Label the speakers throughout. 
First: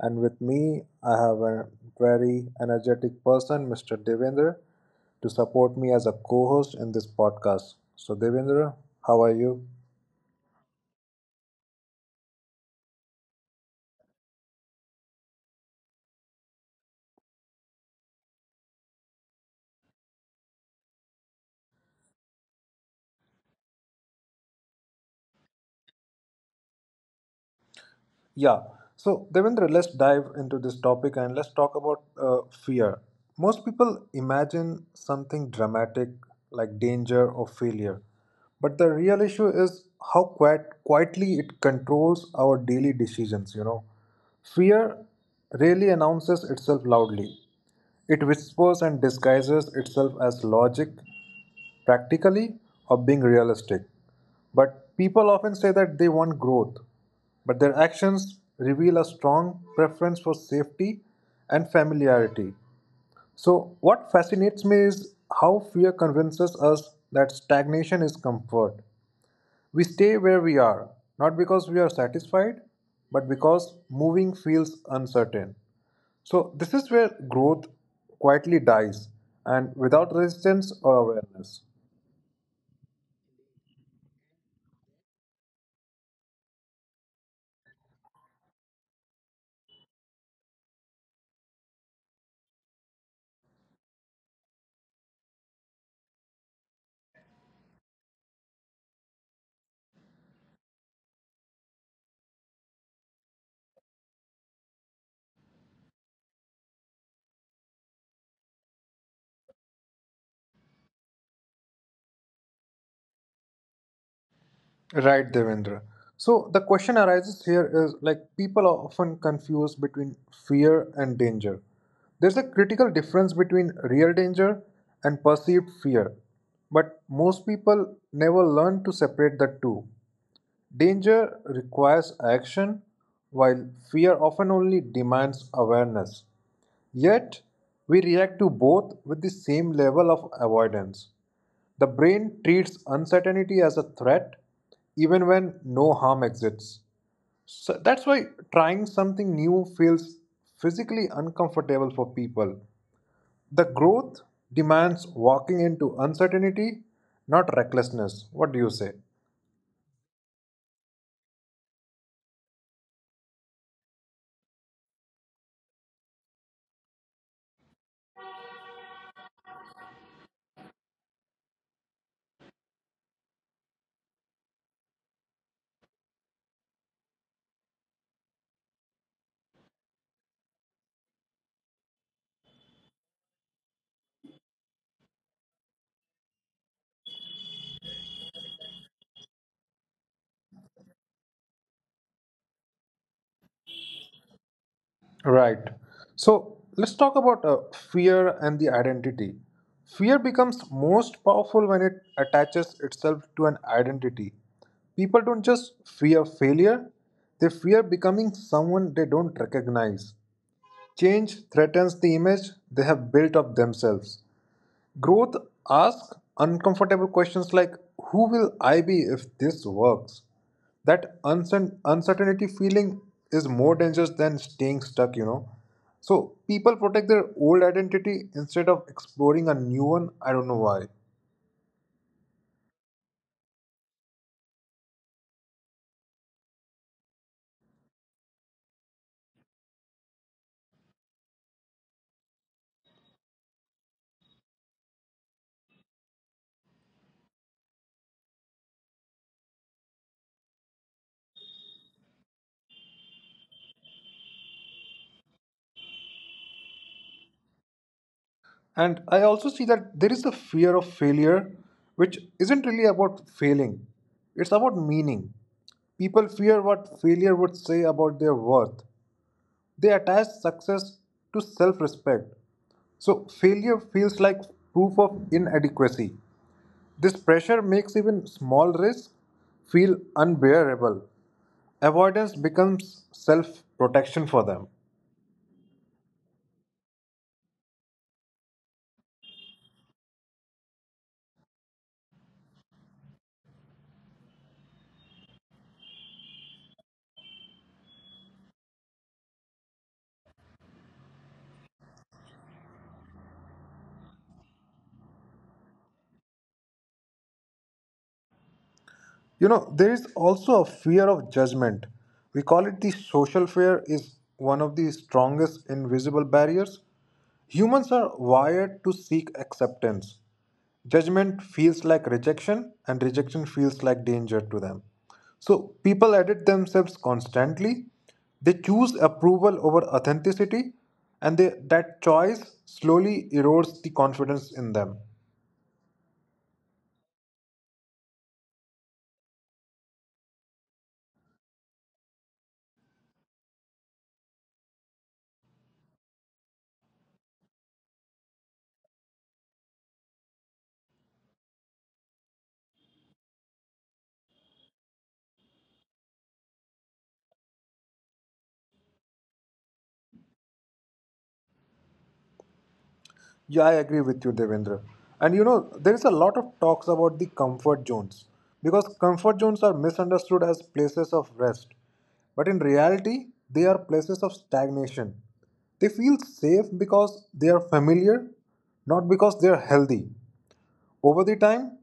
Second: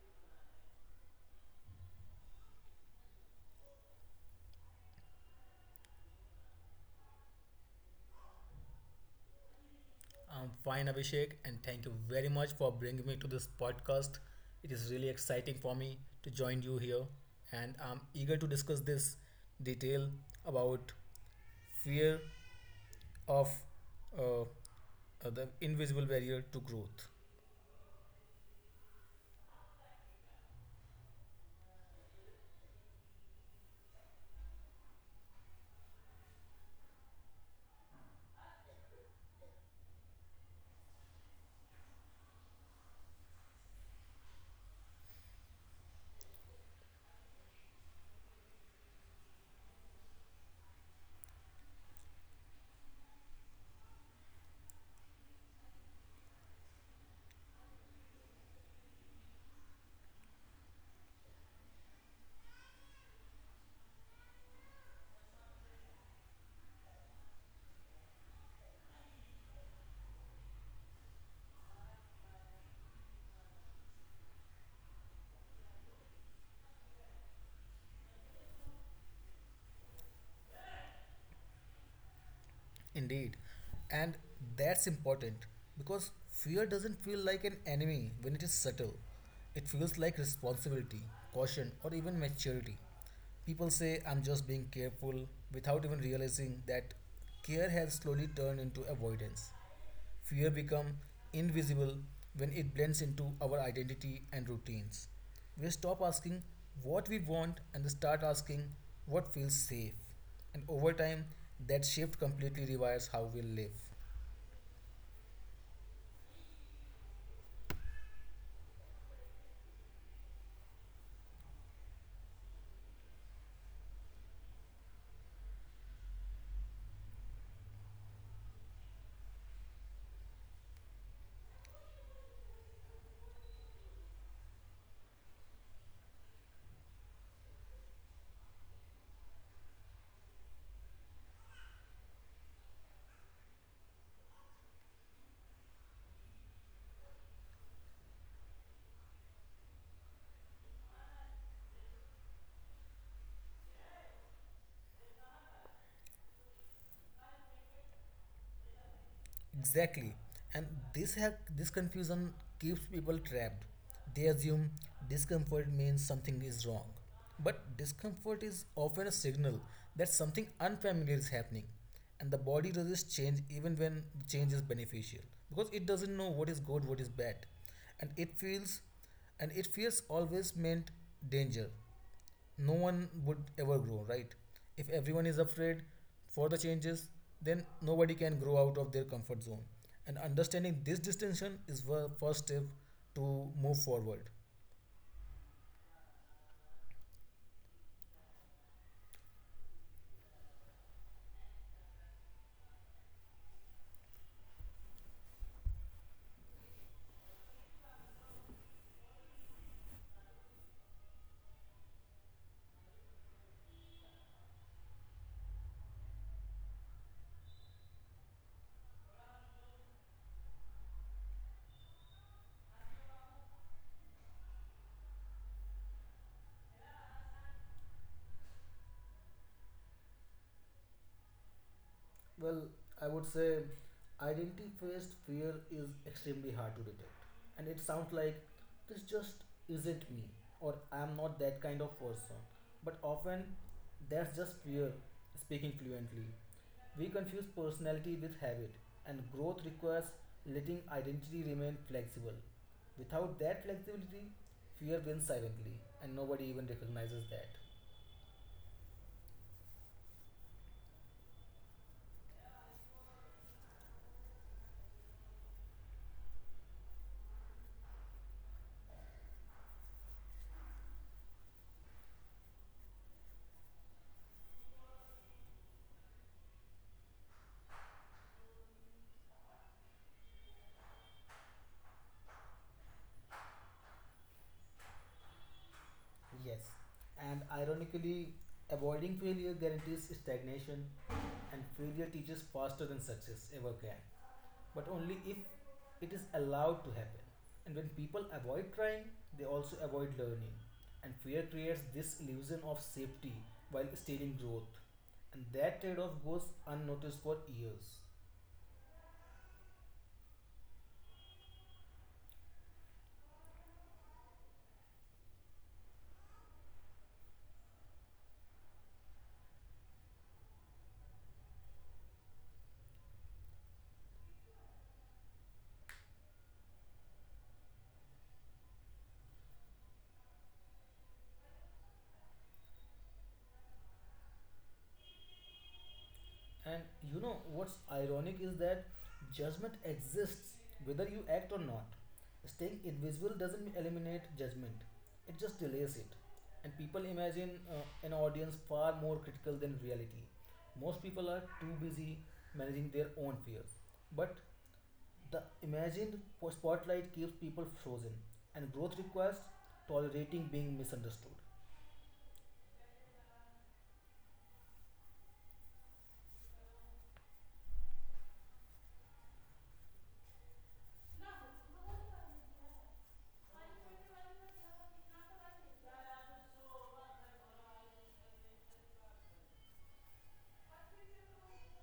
Speaker 1: And with me, I have a very energetic person, Mr. Devendra, to support me as a co host in this podcast. So, Devendra, how are you?
Speaker 2: I'm fine, Abhishek, and thank you very much for bringing me to this podcast. It is really exciting for me to join you here, and I'm eager to discuss this detail about fear of uh, uh, the invisible barrier to growth.
Speaker 1: Yeah. So, Devendra, let's dive into this topic and let's talk about fear. Most people imagine something dramatic like danger or failure, but the real issue is how quietly it controls our daily decisions. You know, fear really announces itself loudly. It whispers and disguises itself as logic, practically or being realistic. But people often say that they want growth, but their actions reveal a strong preference for safety and familiarity. So, what fascinates me is how fear convinces us that stagnation is comfort. We stay where we are, not because we are satisfied, but because moving feels uncertain. So, this is where growth quietly dies and without resistance or awareness.
Speaker 2: Indeed. And that's important because fear doesn't feel like an enemy when it is subtle. It feels like responsibility, caution, or even maturity. People say, I'm just being careful without even realizing that care has slowly turned into avoidance. Fear becomes invisible when it blends into our identity and routines. We stop asking what we want and start asking what feels safe. And over time, that shift completely rewires how we live.
Speaker 1: Right, Devendra. So the question arises here is like people are often confused between fear and danger. There's a critical difference between real danger and perceived fear, but most people never learn to separate the two. Danger requires action, while fear often only demands awareness. Yet, we react to both with the same level of avoidance. The brain treats uncertainty as a threat even when no harm exists. So that's why trying something new feels physically uncomfortable for people. The growth demands walking into uncertainty, not recklessness. What do you say?
Speaker 2: Exactly. And this confusion keeps people trapped. They assume discomfort means something is wrong. But discomfort is often a signal that something unfamiliar is happening. And the body resists change even when change is beneficial. Because it doesn't know what is good, what is bad. And it feels always meant danger no one would ever grow, right? If everyone is afraid for the changes, then nobody can grow out of their comfort zone. And understanding this distinction is the first step to move forward.
Speaker 1: Right. So let's talk about fear and the identity. Fear becomes most powerful when it attaches itself to an identity. People don't just fear failure, they fear becoming someone they don't recognize. Change threatens the image they have built of themselves. Growth asks uncomfortable questions like, who will I be if this works? That uncertainty feeling is more dangerous than staying stuck, you know. So people protect their old identity instead of exploring a new one. I don't know why.
Speaker 2: Well, I would say identity based fear is extremely hard to detect. And it sounds like this just isn't me or I'm not that kind of person. But often that's just fear speaking fluently. We confuse personality with habit, and growth requires letting identity remain flexible. Without that flexibility, fear wins silently, and nobody even recognizes that.
Speaker 1: And I also see that there is a fear of failure, which isn't really about failing, it's about meaning. People fear what failure would say about their worth. They attach success to self respect. So failure feels like proof of inadequacy. This pressure makes even small risks feel unbearable. Avoidance becomes self protection for them.
Speaker 2: Yes, and ironically, avoiding failure guarantees stagnation, and failure teaches faster than success ever can. But only if it is allowed to happen. And when people avoid trying, they also avoid learning. And fear creates this illusion of safety while stealing growth. And that trade off goes unnoticed for years.
Speaker 1: You know, there is also a fear of judgment. We call it the social fear is one of the strongest invisible barriers. Humans are wired to seek acceptance. Judgment feels like rejection and rejection feels like danger to them. So people edit themselves constantly. They choose approval over authenticity and that choice slowly erodes the confidence in them.
Speaker 2: And you know what's ironic is that judgment exists whether you act or not. Staying invisible doesn't eliminate judgment, it just delays it. And people imagine an audience far more critical than reality. Most people are too busy managing their own fears. But the imagined spotlight keeps people frozen, and growth requires tolerating being misunderstood.
Speaker 1: Yeah, I agree with you, Devendra. And you know, there is a lot of talks about the comfort zones because comfort zones are misunderstood as places of rest. But in reality, they are places of stagnation. They feel safe because they are familiar, not because they are healthy. Over the time,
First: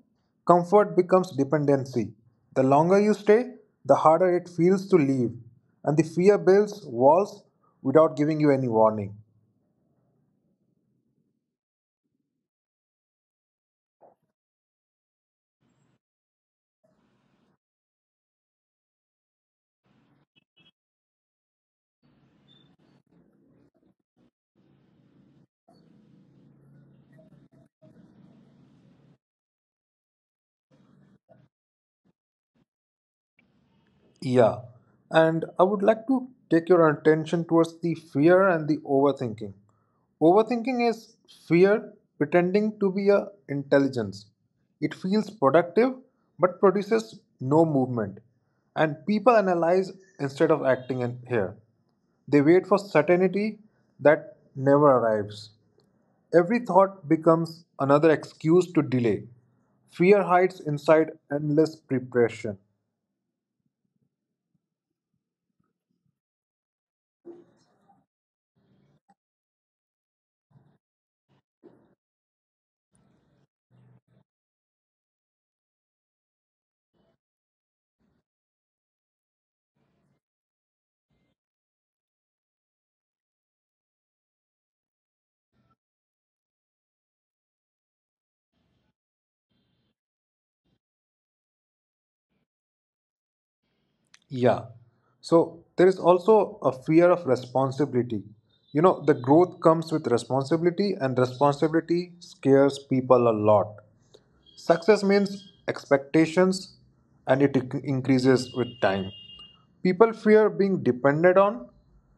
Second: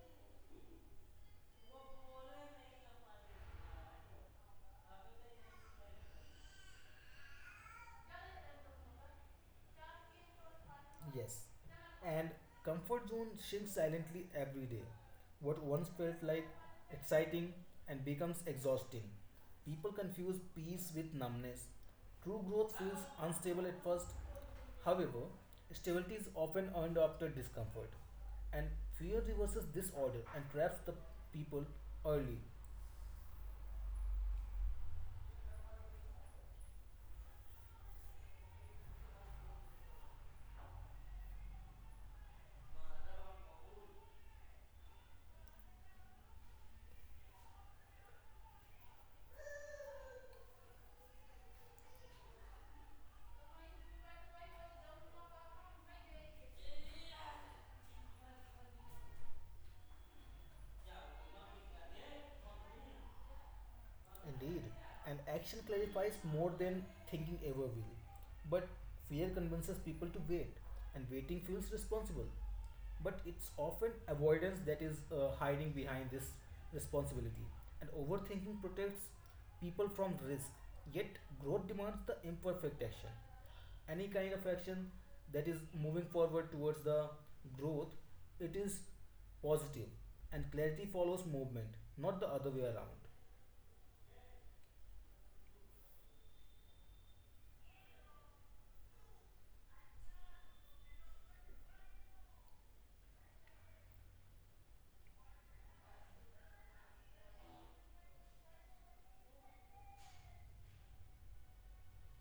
Speaker 1: comfort becomes dependency. The longer you stay, the harder it feels to leave, and the fear builds walls without giving you any warning.
Speaker 2: Yes. And comfort zone shrinks silently every day. What once felt like exciting and becomes exhausting. People confuse peace with numbness. True growth feels unstable at first. However, stability is often earned after discomfort. And fear reverses this order and traps the people early.
Speaker 1: Yeah, and I would like to take your attention towards the fear and the overthinking. Overthinking is fear pretending to be a intelligence. It feels productive but produces no movement. And people analyze instead of acting in here. They wait for certainty that never arrives. Every thought becomes another excuse to delay. Fear hides inside endless preparation.
Speaker 2: Indeed, and action clarifies more than thinking ever will. But fear convinces people to wait, and waiting feels responsible. But it's often avoidance that is hiding behind this responsibility. And overthinking protects people from risk, yet, growth demands the imperfect action. Any kind of action that is moving forward towards the growth, it is positive, and clarity follows movement, not the other way around.
Speaker 1: Yeah. So there is also a fear of responsibility. You know, the growth comes with responsibility, and responsibility scares people a lot. Success means expectations and it increases with time. People fear being depended on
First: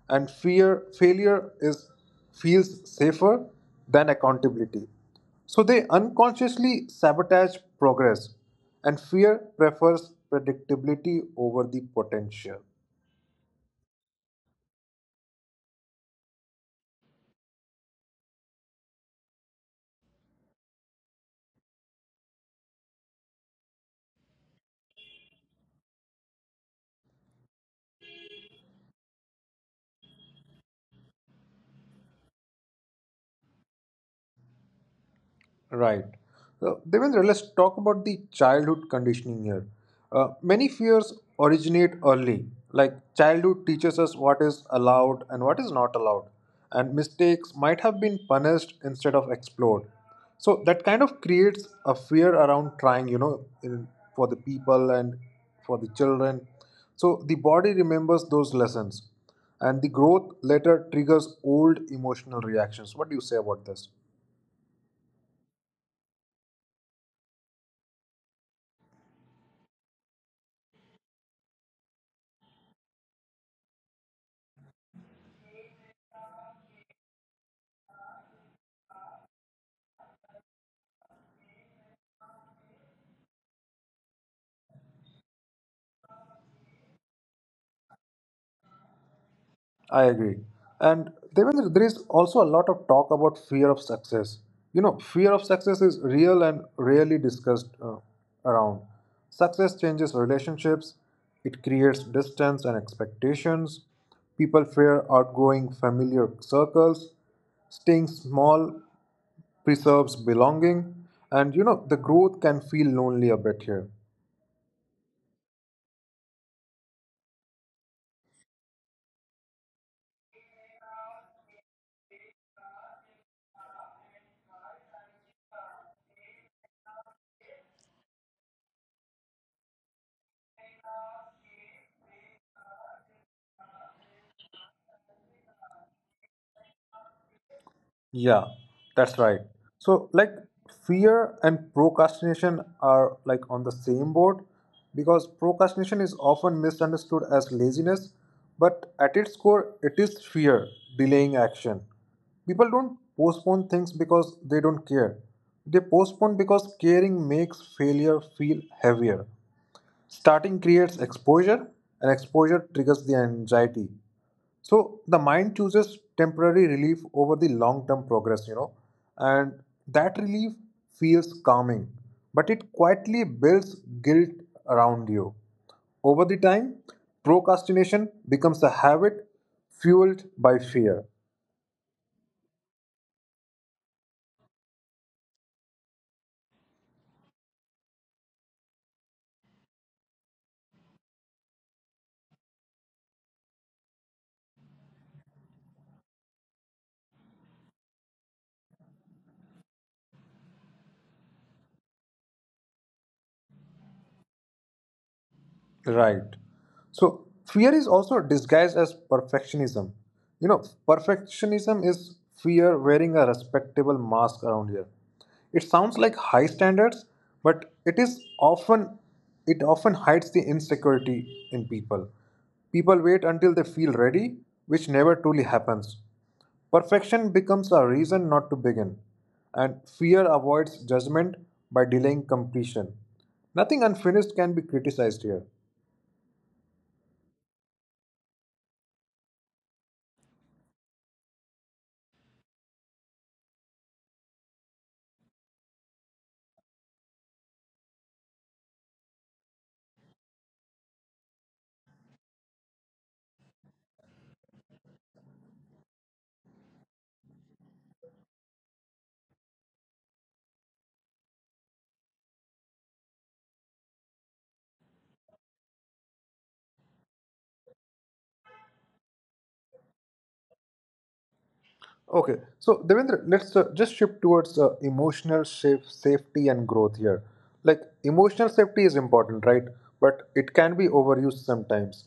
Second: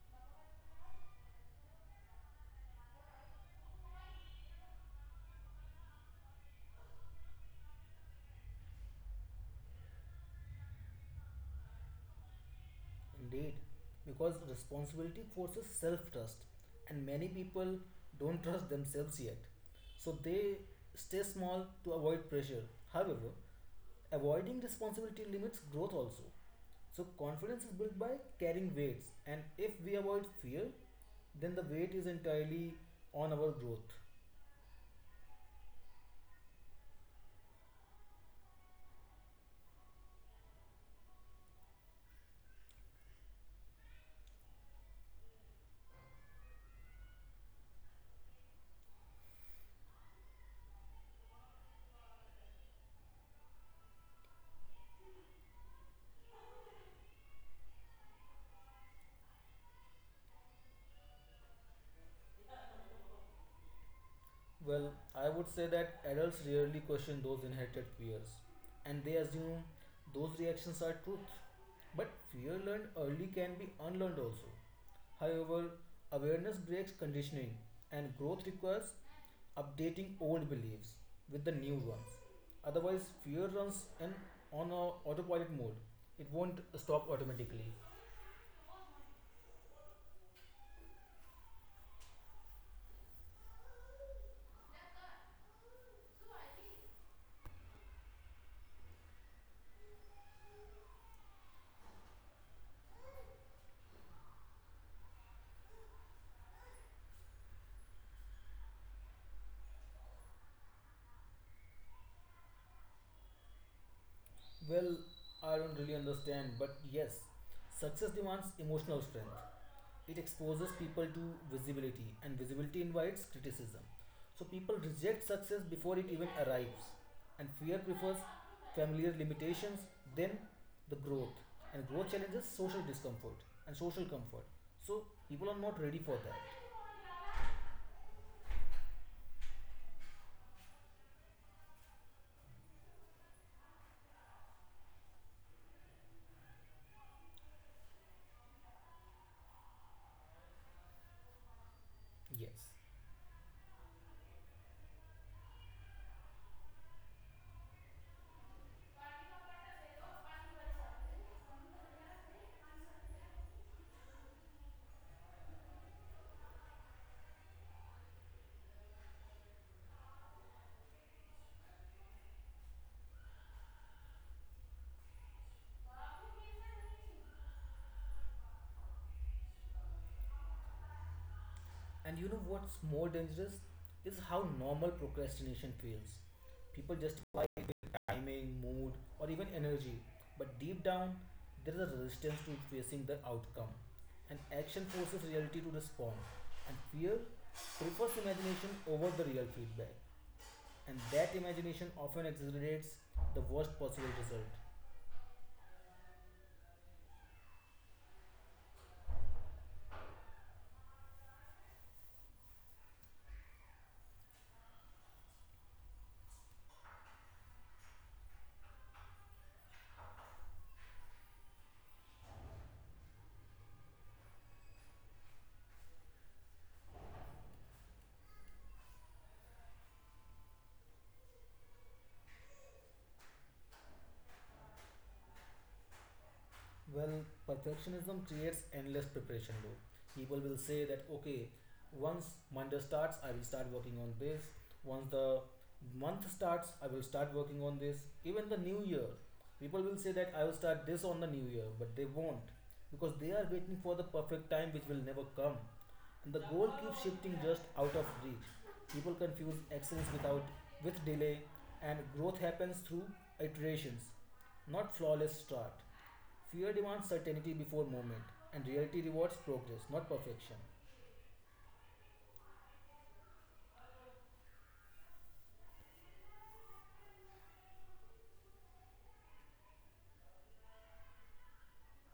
Speaker 1: and fear failure is feels safer than accountability. So they unconsciously sabotage progress and fear prefers predictability over the potential.
Speaker 2: Indeed, because responsibility forces self trust, and many people don't trust themselves yet. So they stay small to avoid pressure. However, avoiding responsibility limits growth also. So confidence is built by carrying weights, and if we avoid fear, then the weight is entirely on our growth.
Speaker 1: Right. Devendra, let's talk about the childhood conditioning here. Many fears originate early. Like childhood teaches us what is allowed and what is not allowed, and mistakes might have been punished instead of explored. So that kind of creates a fear around trying, you know, for the people and for the children. So the body remembers those lessons, and the growth later triggers old emotional reactions. What do you say about this?
Speaker 2: Well, I would say that adults rarely question those inherited fears and they assume those reactions are truth. But fear learned early can be unlearned also. However, awareness breaks conditioning and growth requires updating old beliefs with the new ones. Otherwise, fear runs in on a autopilot mode. It won't stop automatically.
Speaker 1: I agree. And Devendra, there is also a lot of talk about fear of success. You know, fear of success is real and rarely discussed around. Success changes relationships, it creates distance and expectations. People fear outgrowing familiar circles. Staying small preserves belonging. And you know, the growth can feel lonely a bit here.
Speaker 2: Well, I don't really understand, but yes, success demands emotional strength. It exposes people to visibility, and visibility invites criticism. So people reject success before it even arrives, and fear prefers familiar limitations than the growth. And growth challenges social discomfort and social comfort. So people are not ready for that.
Speaker 1: Yeah, that's right. So, like, fear and procrastination are like on the same board because procrastination is often misunderstood as laziness, but at its core, it is fear delaying action. People
Speaker 2: Yes.
Speaker 1: don't postpone things because they don't care, they postpone because caring makes failure feel heavier. Starting creates exposure, and exposure triggers the anxiety. So the mind chooses temporary relief over the long term progress, you know, and that relief feels calming, but it quietly builds guilt around you. Over the time, procrastination becomes a habit fueled by fear.
Speaker 2: And you know what's more dangerous is how normal procrastination feels. People justify it with timing, mood, or even energy, but deep down, there is a resistance to facing the outcome. And action forces reality to respond, and fear prefers imagination over the real feedback. And that imagination often exaggerates the worst possible result.
Speaker 1: Right. So fear is also disguised as perfectionism. You know, perfectionism is fear wearing a respectable mask around here. It sounds like high standards, but it often hides the insecurity in people. People wait until they feel ready, which never truly happens. Perfection becomes a reason not to begin, and fear avoids judgment by delaying completion. Nothing unfinished can be criticized here.
Speaker 2: Well, perfectionism creates endless preparation loop. People will say that okay, once Monday starts, I will start working on this. Once the month starts, I will start working on this. Even the new year, people will say that I will start this on the new year, but they won't because they are waiting for the perfect time which will never come. And the goal keeps shifting just out of reach. People confuse excellence without with delay, and growth happens through iterations, not flawless start. Fear demands certainty before movement, and reality rewards progress, not perfection.
Speaker 1: Okay, so Devendra, let's just shift towards emotional safety and growth here. Like emotional safety is important, right? But it can be overused sometimes.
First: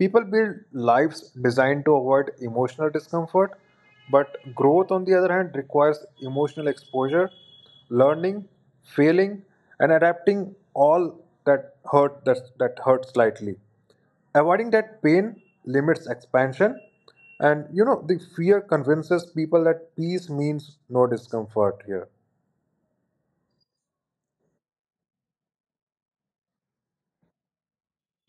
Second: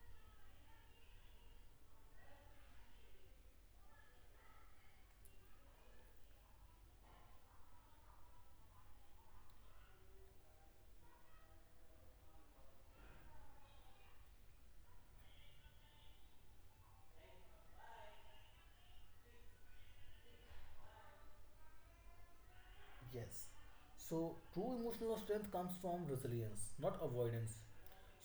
Speaker 1: People build lives designed to avoid emotional discomfort, but growth, on the other hand, requires emotional exposure, learning, failing, and adapting all that hurts slightly. Avoiding that pain limits expansion. And you know, the fear convinces people that peace means no discomfort here.
Speaker 2: Yes. So, true emotional strength comes from resilience, not avoidance.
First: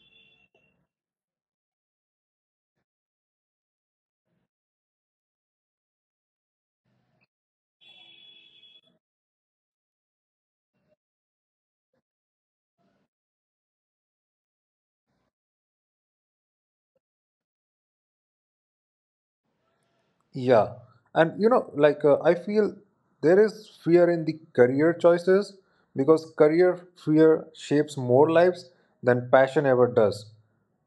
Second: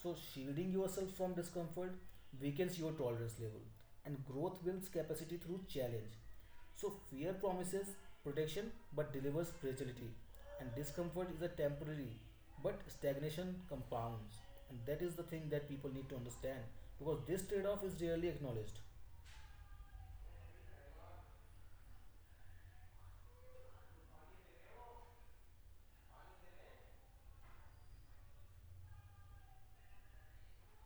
Speaker 2: So, shielding yourself from discomfort weakens your tolerance level, and growth builds capacity through challenge. So, fear promises protection but delivers fragility, and discomfort is a temporary, but stagnation compounds. And that is the thing that people need to understand because this trade off is rarely acknowledged.
Speaker 1: Yeah. And you know, like I feel there is fear in the career choices because career fear shapes more lives than passion ever does.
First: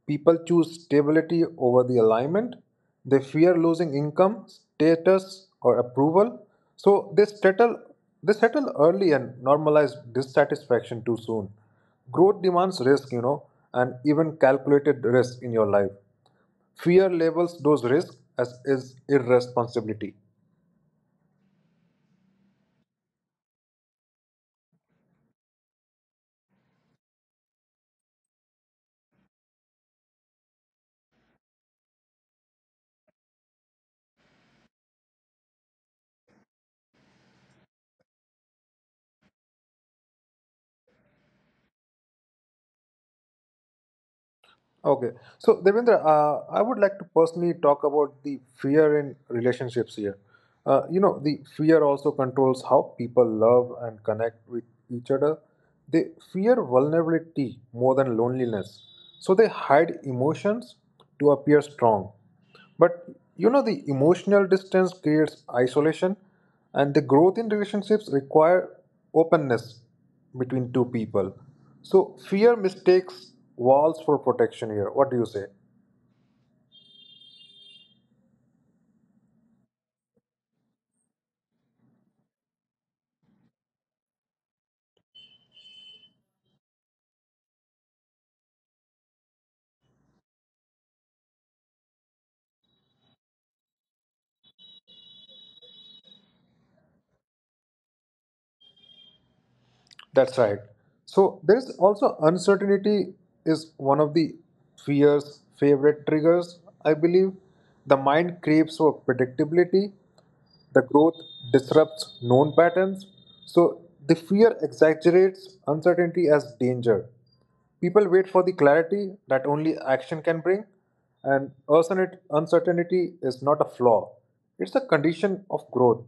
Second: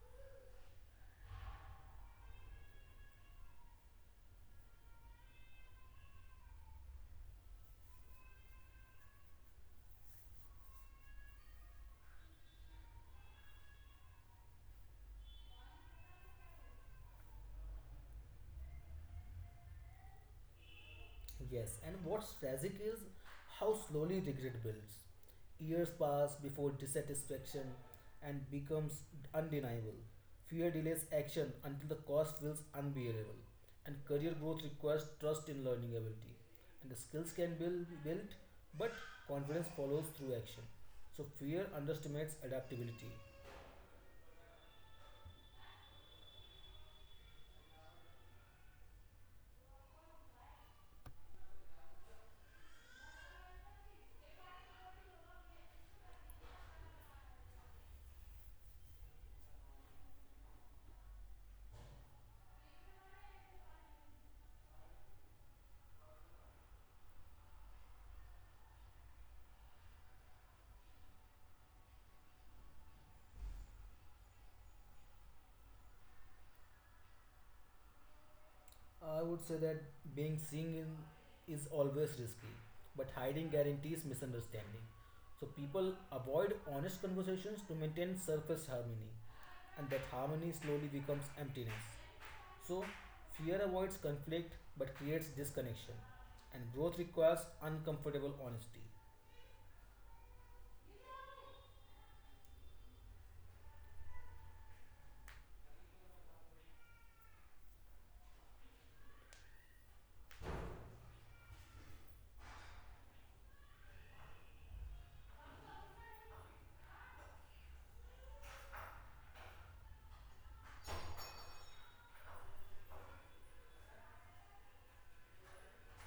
Speaker 1: People choose stability over the alignment. They fear losing income, status, or approval. So they settle early and normalize dissatisfaction too soon. Growth demands risk, you know, and even calculated risk in your life fear labels those risks as is irresponsibility.
Speaker 2: Yes, and what's tragic is how slowly regret builds. Years pass before dissatisfaction and becomes undeniable. Fear delays action until the cost feels unbearable. And career growth requires trust in learning ability. And the skills can be built, but confidence follows through action. So fear underestimates adaptability.
Speaker 1: Okay, so Devendra, I would like to personally talk about the fear in relationships here. You know, the fear also controls how people love and connect with each other. They fear vulnerability more than loneliness, so they hide emotions to appear strong. But you know, the emotional distance creates isolation, and the growth in relationships require openness between two people. So fear mistakes walls for protection here. What do you say?
Speaker 2: I would say that being seen is always risky, but hiding guarantees misunderstanding. So people avoid honest conversations to maintain surface harmony, and that harmony slowly becomes emptiness. So fear avoids conflict but creates disconnection, and growth requires uncomfortable honesty.
Speaker 1: That's right. So there is also uncertainty is one of the fear's favorite triggers, I believe. The mind craves for predictability. The growth disrupts known patterns. So the fear exaggerates uncertainty as danger. People wait for the clarity that only action can bring, and uncertainty is not a flaw. It's a condition of growth.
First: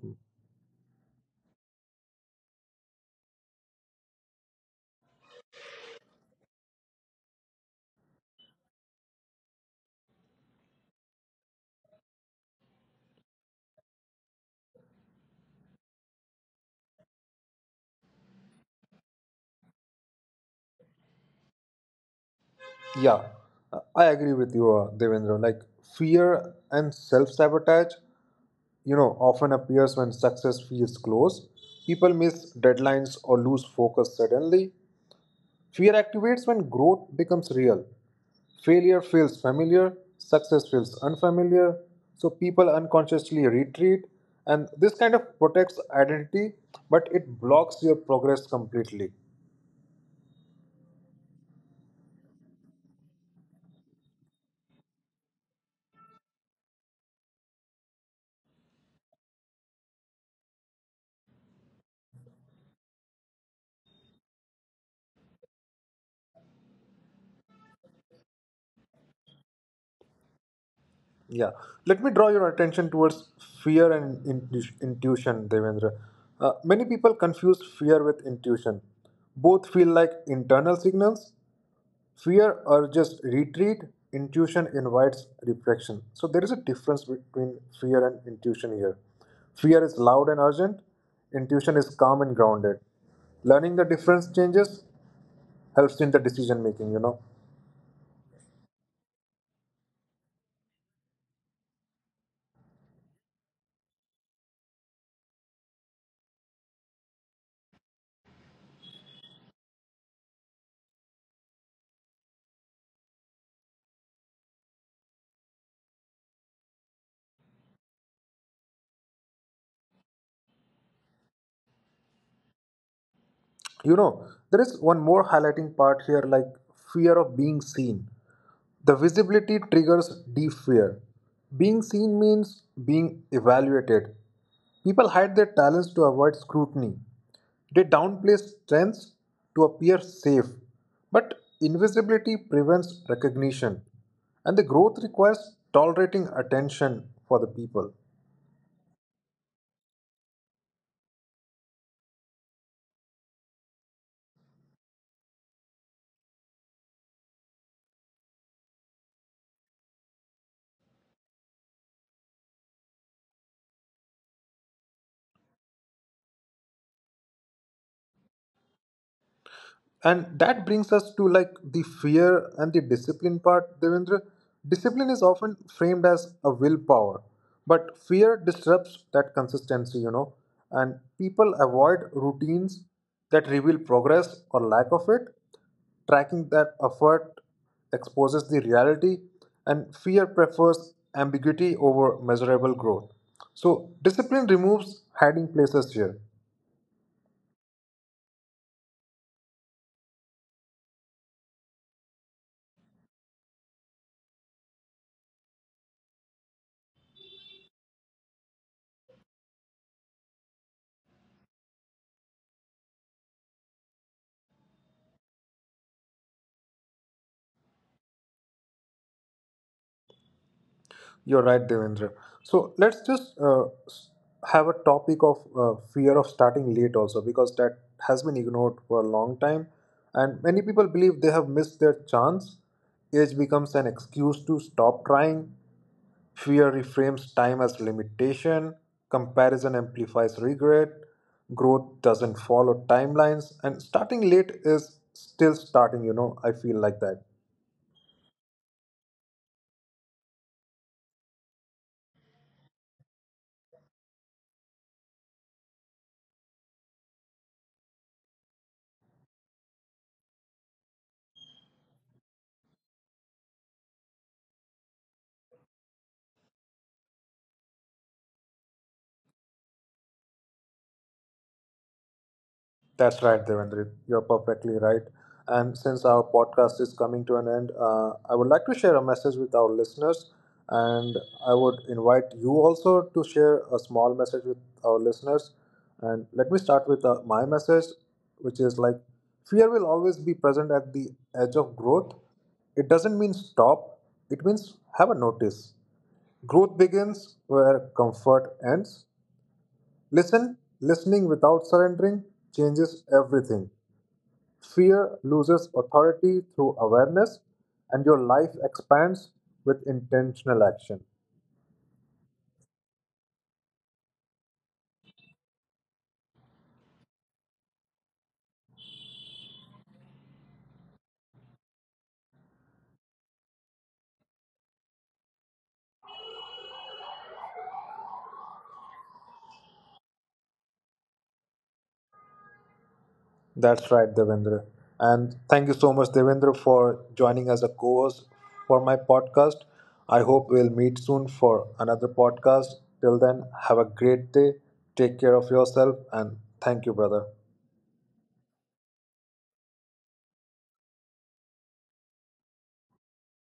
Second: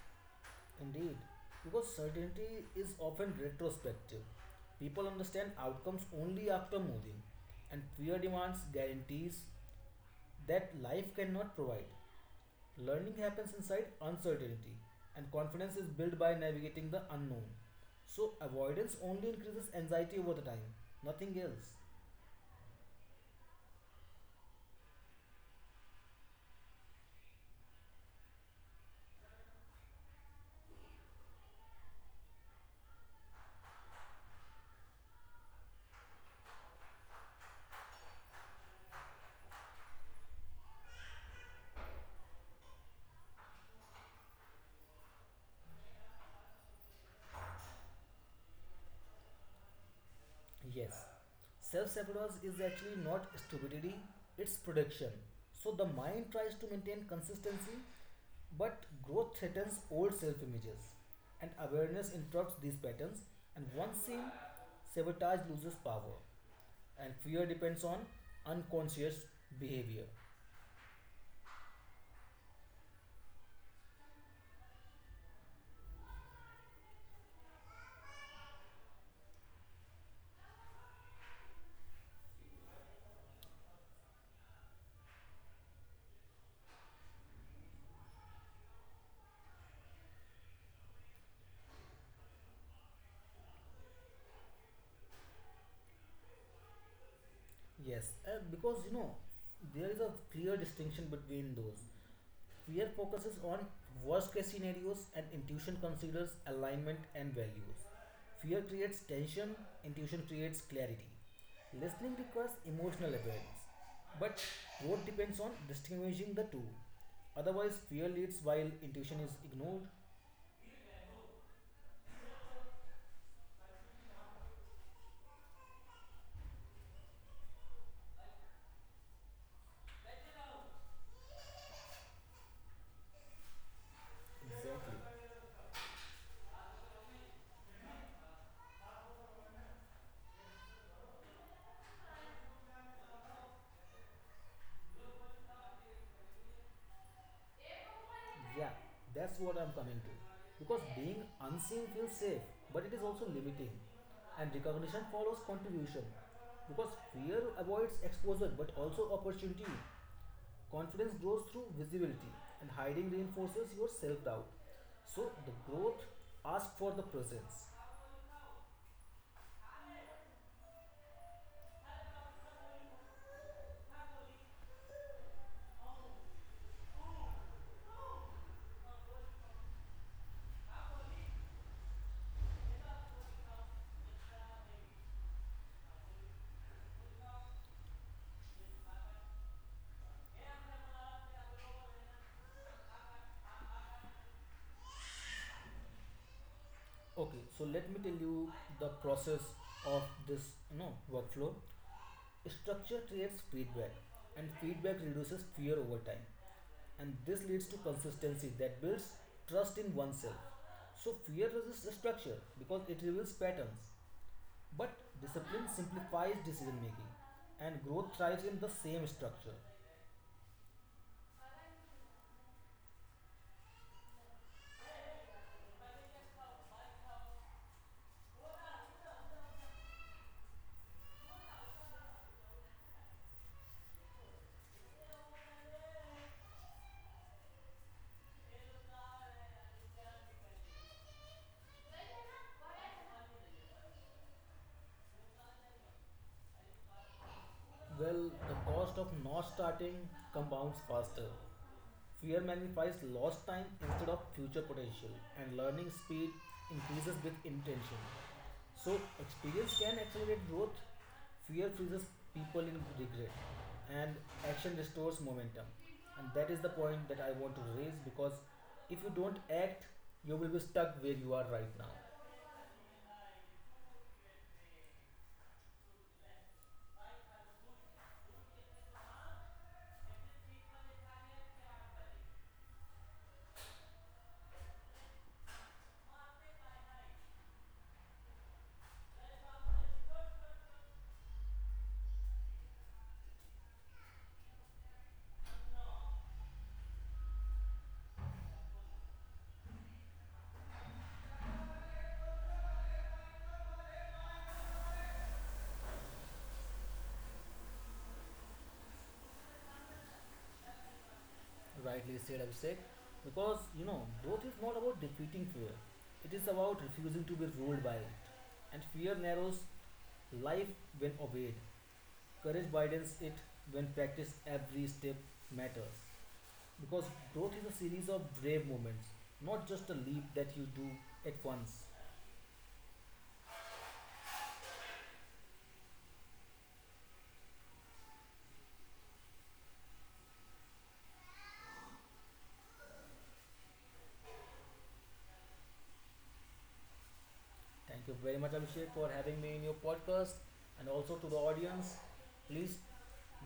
Speaker 2: Indeed, because certainty is often retrospective, people understand outcomes only after moving, and fear demands guarantees that life cannot provide. Learning happens inside uncertainty, and confidence is built by navigating the unknown. So, avoidance only increases anxiety over the time, nothing else.
Speaker 1: Yeah, I agree with you, Devendra. Like fear and self-sabotage, you know, often appears when success feels close. People miss deadlines or lose focus suddenly. Fear activates when growth becomes real. Failure feels familiar, success feels unfamiliar, so people unconsciously retreat, and this kind of protects identity, but it blocks your progress completely.
Speaker 2: Yes. Self sabotage is actually not stupidity, it's production. So the mind tries to maintain consistency, but growth threatens old self images. And awareness interrupts these patterns, and once seen, sabotage loses power. And fear depends on unconscious behavior.
Speaker 1: Yeah, let me draw your attention towards fear and intuition, Devendra. Many people confuse fear with intuition. Both feel like internal signals. Fear urges retreat, intuition invites reflection. So there is a difference between fear and intuition here. Fear is loud and urgent, intuition is calm and grounded. Learning the difference changes helps in the decision making, you know.
Speaker 2: Yes, because you know there is a clear distinction between those. Fear focuses on worst case scenarios, and intuition considers alignment and values. Fear creates tension, intuition creates clarity. Listening requires emotional awareness, but growth depends on distinguishing the two. Otherwise, fear leads while intuition is ignored.
Speaker 1: You know, there is one more highlighting part here like fear of being seen. The visibility triggers deep fear. Being seen means being evaluated. People hide
Speaker 2: Exactly.
Speaker 1: their talents to avoid scrutiny. They downplay strengths to appear safe, but invisibility prevents recognition, and the growth requires tolerating attention for the people.
Speaker 2: Yeah, that's what I'm coming to. Because being unseen feels safe, but it is also limiting. And recognition follows contribution. Because fear avoids exposure but also opportunity. Confidence grows through visibility, and hiding reinforces your self doubt. So, the growth asks for the presence.
Speaker 1: And that brings us to like the fear and the discipline part, Devendra. Discipline is often framed as a willpower, but fear disrupts that consistency, you know, and people avoid routines that reveal progress or lack of it. Tracking that effort exposes the reality, and fear prefers ambiguity over measurable growth. So discipline removes hiding places here.
Speaker 2: Okay, so let me tell you the process of this, you know, workflow. Structure creates feedback, and feedback reduces fear over time. And this leads to consistency that builds trust in oneself. So, fear resists structure because it reveals patterns, but discipline simplifies decision making, and growth thrives in the same structure.
Speaker 1: You're right, Devendra. So let's just have a topic of fear of starting late also because that has been ignored for a long time, and many people believe they have missed their chance. Age becomes an excuse to stop trying. Fear reframes time as limitation. Comparison amplifies regret. Growth doesn't follow timelines, and starting late is still starting. You know, I feel like that.
Speaker 2: Well, the cost of not starting compounds faster. Fear magnifies lost time instead of future potential, and learning speed increases with intention. So, experience can accelerate growth, fear freezes people in regret, and action restores momentum. And that is the point that I want to raise because if you don't act, you will be stuck where you are right now.
Speaker 1: That's right, Devendrit. You're perfectly right. And since our podcast is coming to an end, I would like to share a message with our listeners. And I would invite you also to share a small message with our listeners. And let me start with my message, which is like fear will always be present at the edge of growth. It doesn't mean stop, it means have a notice. Growth begins where comfort ends. Listening without surrendering changes everything. Fear loses authority through awareness, and your life expands with intentional action.
Speaker 2: Rightly said, Abhishek. Because you know, growth is not about defeating fear, it is about refusing to be ruled by it. And fear narrows life when obeyed, courage widens it when practice every step matters. Because growth is a series of brave moments, not just a leap that you do at once.
Speaker 1: That's right, Devendra. And thank you so much, Devendra, for joining as a co host for my podcast. I hope we'll meet soon for another podcast. Till then, have a great day. Take care of yourself, and thank you, brother.
Speaker 2: Thank you very much, Abhishek, for having me in your podcast and also to the audience. Please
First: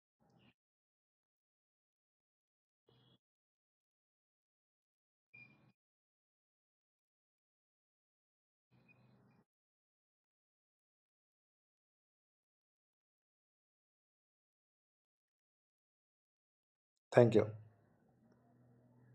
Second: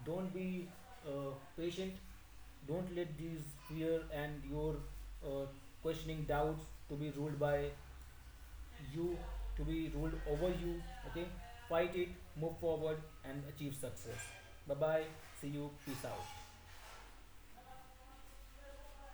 Speaker 2: don't be uh, patient, don't let these fear and your uh, questioning doubts to be ruled by you to be ruled over you. Okay, fight it, move forward, and achieve success. Bye bye. See you. Peace out.
Speaker 1: Thank you.